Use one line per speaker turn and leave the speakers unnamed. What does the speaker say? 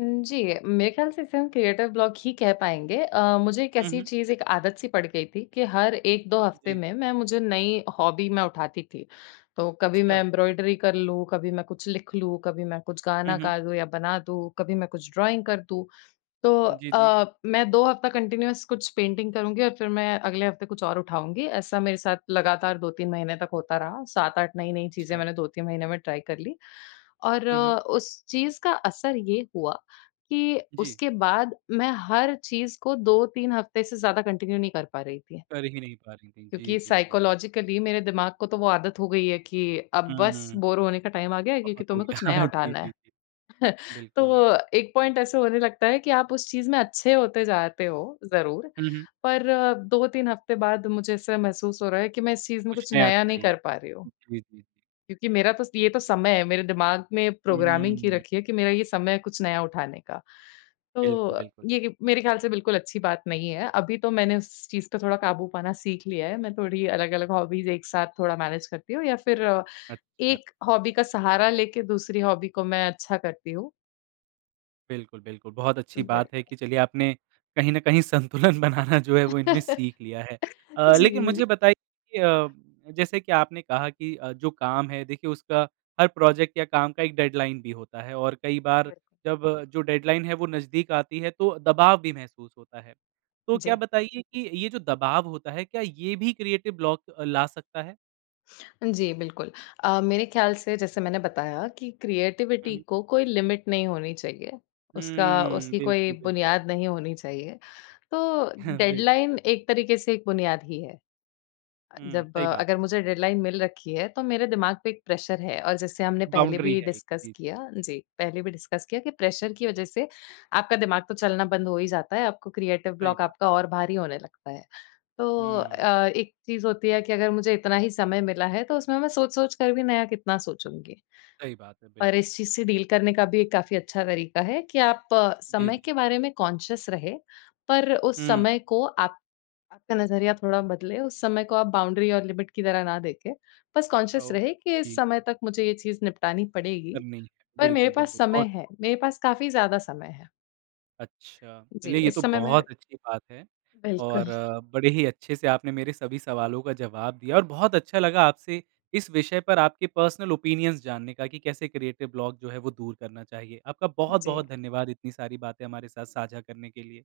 उम, जी, मेरे ख्याल से इसे हम क्रिएटर ब्लॉक ही कह पाएँगे। अ, मुझे एक
हुँ,
ऐसी
हुँ।
चीज़ एक आदत सी पड़ गई थी कि हर 1-2 हफ़्ते
जी।
में मैं मुझे नई हॉबी मैं उठाती थी। तो कभी मैं
अच्छा।
एम्ब्रॉयडरी कर लूँ, कभी मैं कुछ लिख लूँ, कभी मैं कुछ
हुँ,
गाना
हुँ।
गा दूँ या बना दूँ, कभी मैं कुछ ड्राइंग कर दूँ। तो
जी, जी।
अ, मैं 2 हफ्ता कंटीन्यूअस कुछ पेंटिंग करुँगी और फिर मैं अगले हफ़्ते कुछ और उठाऊँगी। ऐसा मेरे साथ लगातार 2-3 महीने तक होता रहा। 7-8 नई-नई चीज़ें
अच्छा।
मैंने 2-3 महीने में ट्राई कर ली और
हुँ, हुँ।
उस चीज़ का असर ये हुआ कि
जी।
उसके बाद मैं हर चीज़ को 2-3 हफ़्ते से ज़्यादा कंटिन्यू नहीं कर पा रही थी।
कर ही नहीं पा रही थीं। जी,
क्योंकि
जी, जी।
साइकोलॉजिकली मेरे दिमाग को तो वो आदत हो गई है कि अब बस,
हुँ।
बोर होने का टाइम आ गया है क्योंकि
बहुत हो
तुम्हें
गया।
कुछ नया
जी,
उठाना है।
जी, जी। बिल्कुल।
तो एक पॉइंट ऐसा होने लगता है कि आप उस चीज़ में अच्छे होते जाते हो ज़रूर
हुँ, हुँ।
पर 2-3 हफ़्ते बाद मुझे ऐसा महसूस हो रहा है कि मैं इस चीज़ में
कुछ
कुछ
नया
नया नहीं
चाहिए।
कर पा रही हूँ।
जी, जी, जी।
क्योंकि मेरा तो स ये तो समय है। मेरे दिमाग में प्रोग्रामिंग की
हुँ।
रखी है कि मेरा ये समय है कुछ नया उठाने का। तो
बिल्कुल,
अ,
बिल्कुल।
ये कि मेरे ख्याल से बिल्कुल अच्छी बात नहीं है अभी तो मैंने उस चीज़ पे थोड़ा काबू पाना सीख लिया है, मैं थोड़ी अलग-अलग हॉबीज़ एक साथ थोड़ा मैनेज करती हूँ या फिर
अच्छा।
एक हॉबी का सहारा लेके दूसरी हॉबी को मैं अच्छा करती हूँ।
बिल्कुल, बिल्कुल। बहुत अच्छी बात है
बिल्कुल।
कि चलिए आपने कहीं न कहीं संतुलन बनाना जो है वो इनमें सीख
जी,
लिया है। अ, लेकिन मुझे
बिल्कुल।
बताइए कि अ, जैसे कि आपने कहा कि अ, जो काम है देखिए उसका, हर प्रोजेक्ट या काम का एक डेडलाइन भी होता है और कई बार
बढ़ि
जब, जो डेडलाइन है वो नज़दीक आती है तो दबाव भी महसूस होता है। तो क्या
जी।
बताइए कि ये जो दबाव होता है, क्या ये भी क्रिएटिव ब्लॉक अ, ला सकता है?
जी, बिल्कुल। अ, मेरे ख्याल से जैसे मैंने बताया कि
हुँ,
क्रिएटिविटी
हुँ।
को कोई लिमिट नहीं होनी चाहिए। उसका
हुँ।
उसकी कोई
बिल्कुल, बिल्कुल।
बुनियाद नहीं होनी चाहिए, तो
हाँ, बिल
डेडलाइन एक तरीके से एक बुनियाद ही है। अ,
हुँ,
जब
सही बात
अगर
है।
मुझे डेडलाइन मिल रखी है तो मेरे दिमाग पे एक प्रेशर है और जैसे हमने पहले
बाउंड्री
भी
है एक।
डिस्कस
जी।
किया जी, पहले भी डिस्कस किया कि प्रेशर की वजह से, आपका दिमाग तो चलना बंद हो ही जाता है। आपको क्रिएटर
सही
ब्लॉक
बात।
आपका और भारी होने लगता है। तो
हुँ।
अ, एक चीज़ होती है कि अगर मुझे इतना ही समय मिला है, तो उसमें मैं सोच-सोच कर भी नया कितना सोचूँगी?
सही बात है,
और
बिल्कुल।
इस चीज़ से डील करने का भी एक काफ़ी अच्छा तरीका है कि आप
जी,
समय
जी।
के बारे में कॉन्शियस रहें, पर उस
हुँ।
समय को आप आपका नज़रिया थोड़ा बदले, उस समय को आप बाउंड्री और लिमिट की तरह ना देखे। बस
औ
कॉन्शियस रहे कि इस
जी।
समय तक मुझे ये चीज़ निपटानी पड़ेगी।
करनी
पर मेरे
बिल्कुल,
पास
बिल्कुल।
समय
बहुत।
है, मेरे पास काफ़ी ज़्यादा समय है।
अच्छा।
जी,
चलिए ये
इस
तो
समय मैं
बहुत अच्छी बात है और
बिल्कुल।
बड़े ही अच्छे से आपने मेरे सभी सवालों का जवाब दिया और बहुत अच्छा लगा आपसे, इस विषय पर आपके पर्सनल ओपिनियन्स जानने का कि कैसे क्रिएटिव ब्लॉक जो है वो दूर करना चाहिए। आपका
हुँ, जी।
बहुत-बहुत धन्यवाद इतनी सारी बातें हमारे साथ साझा करने के लिए।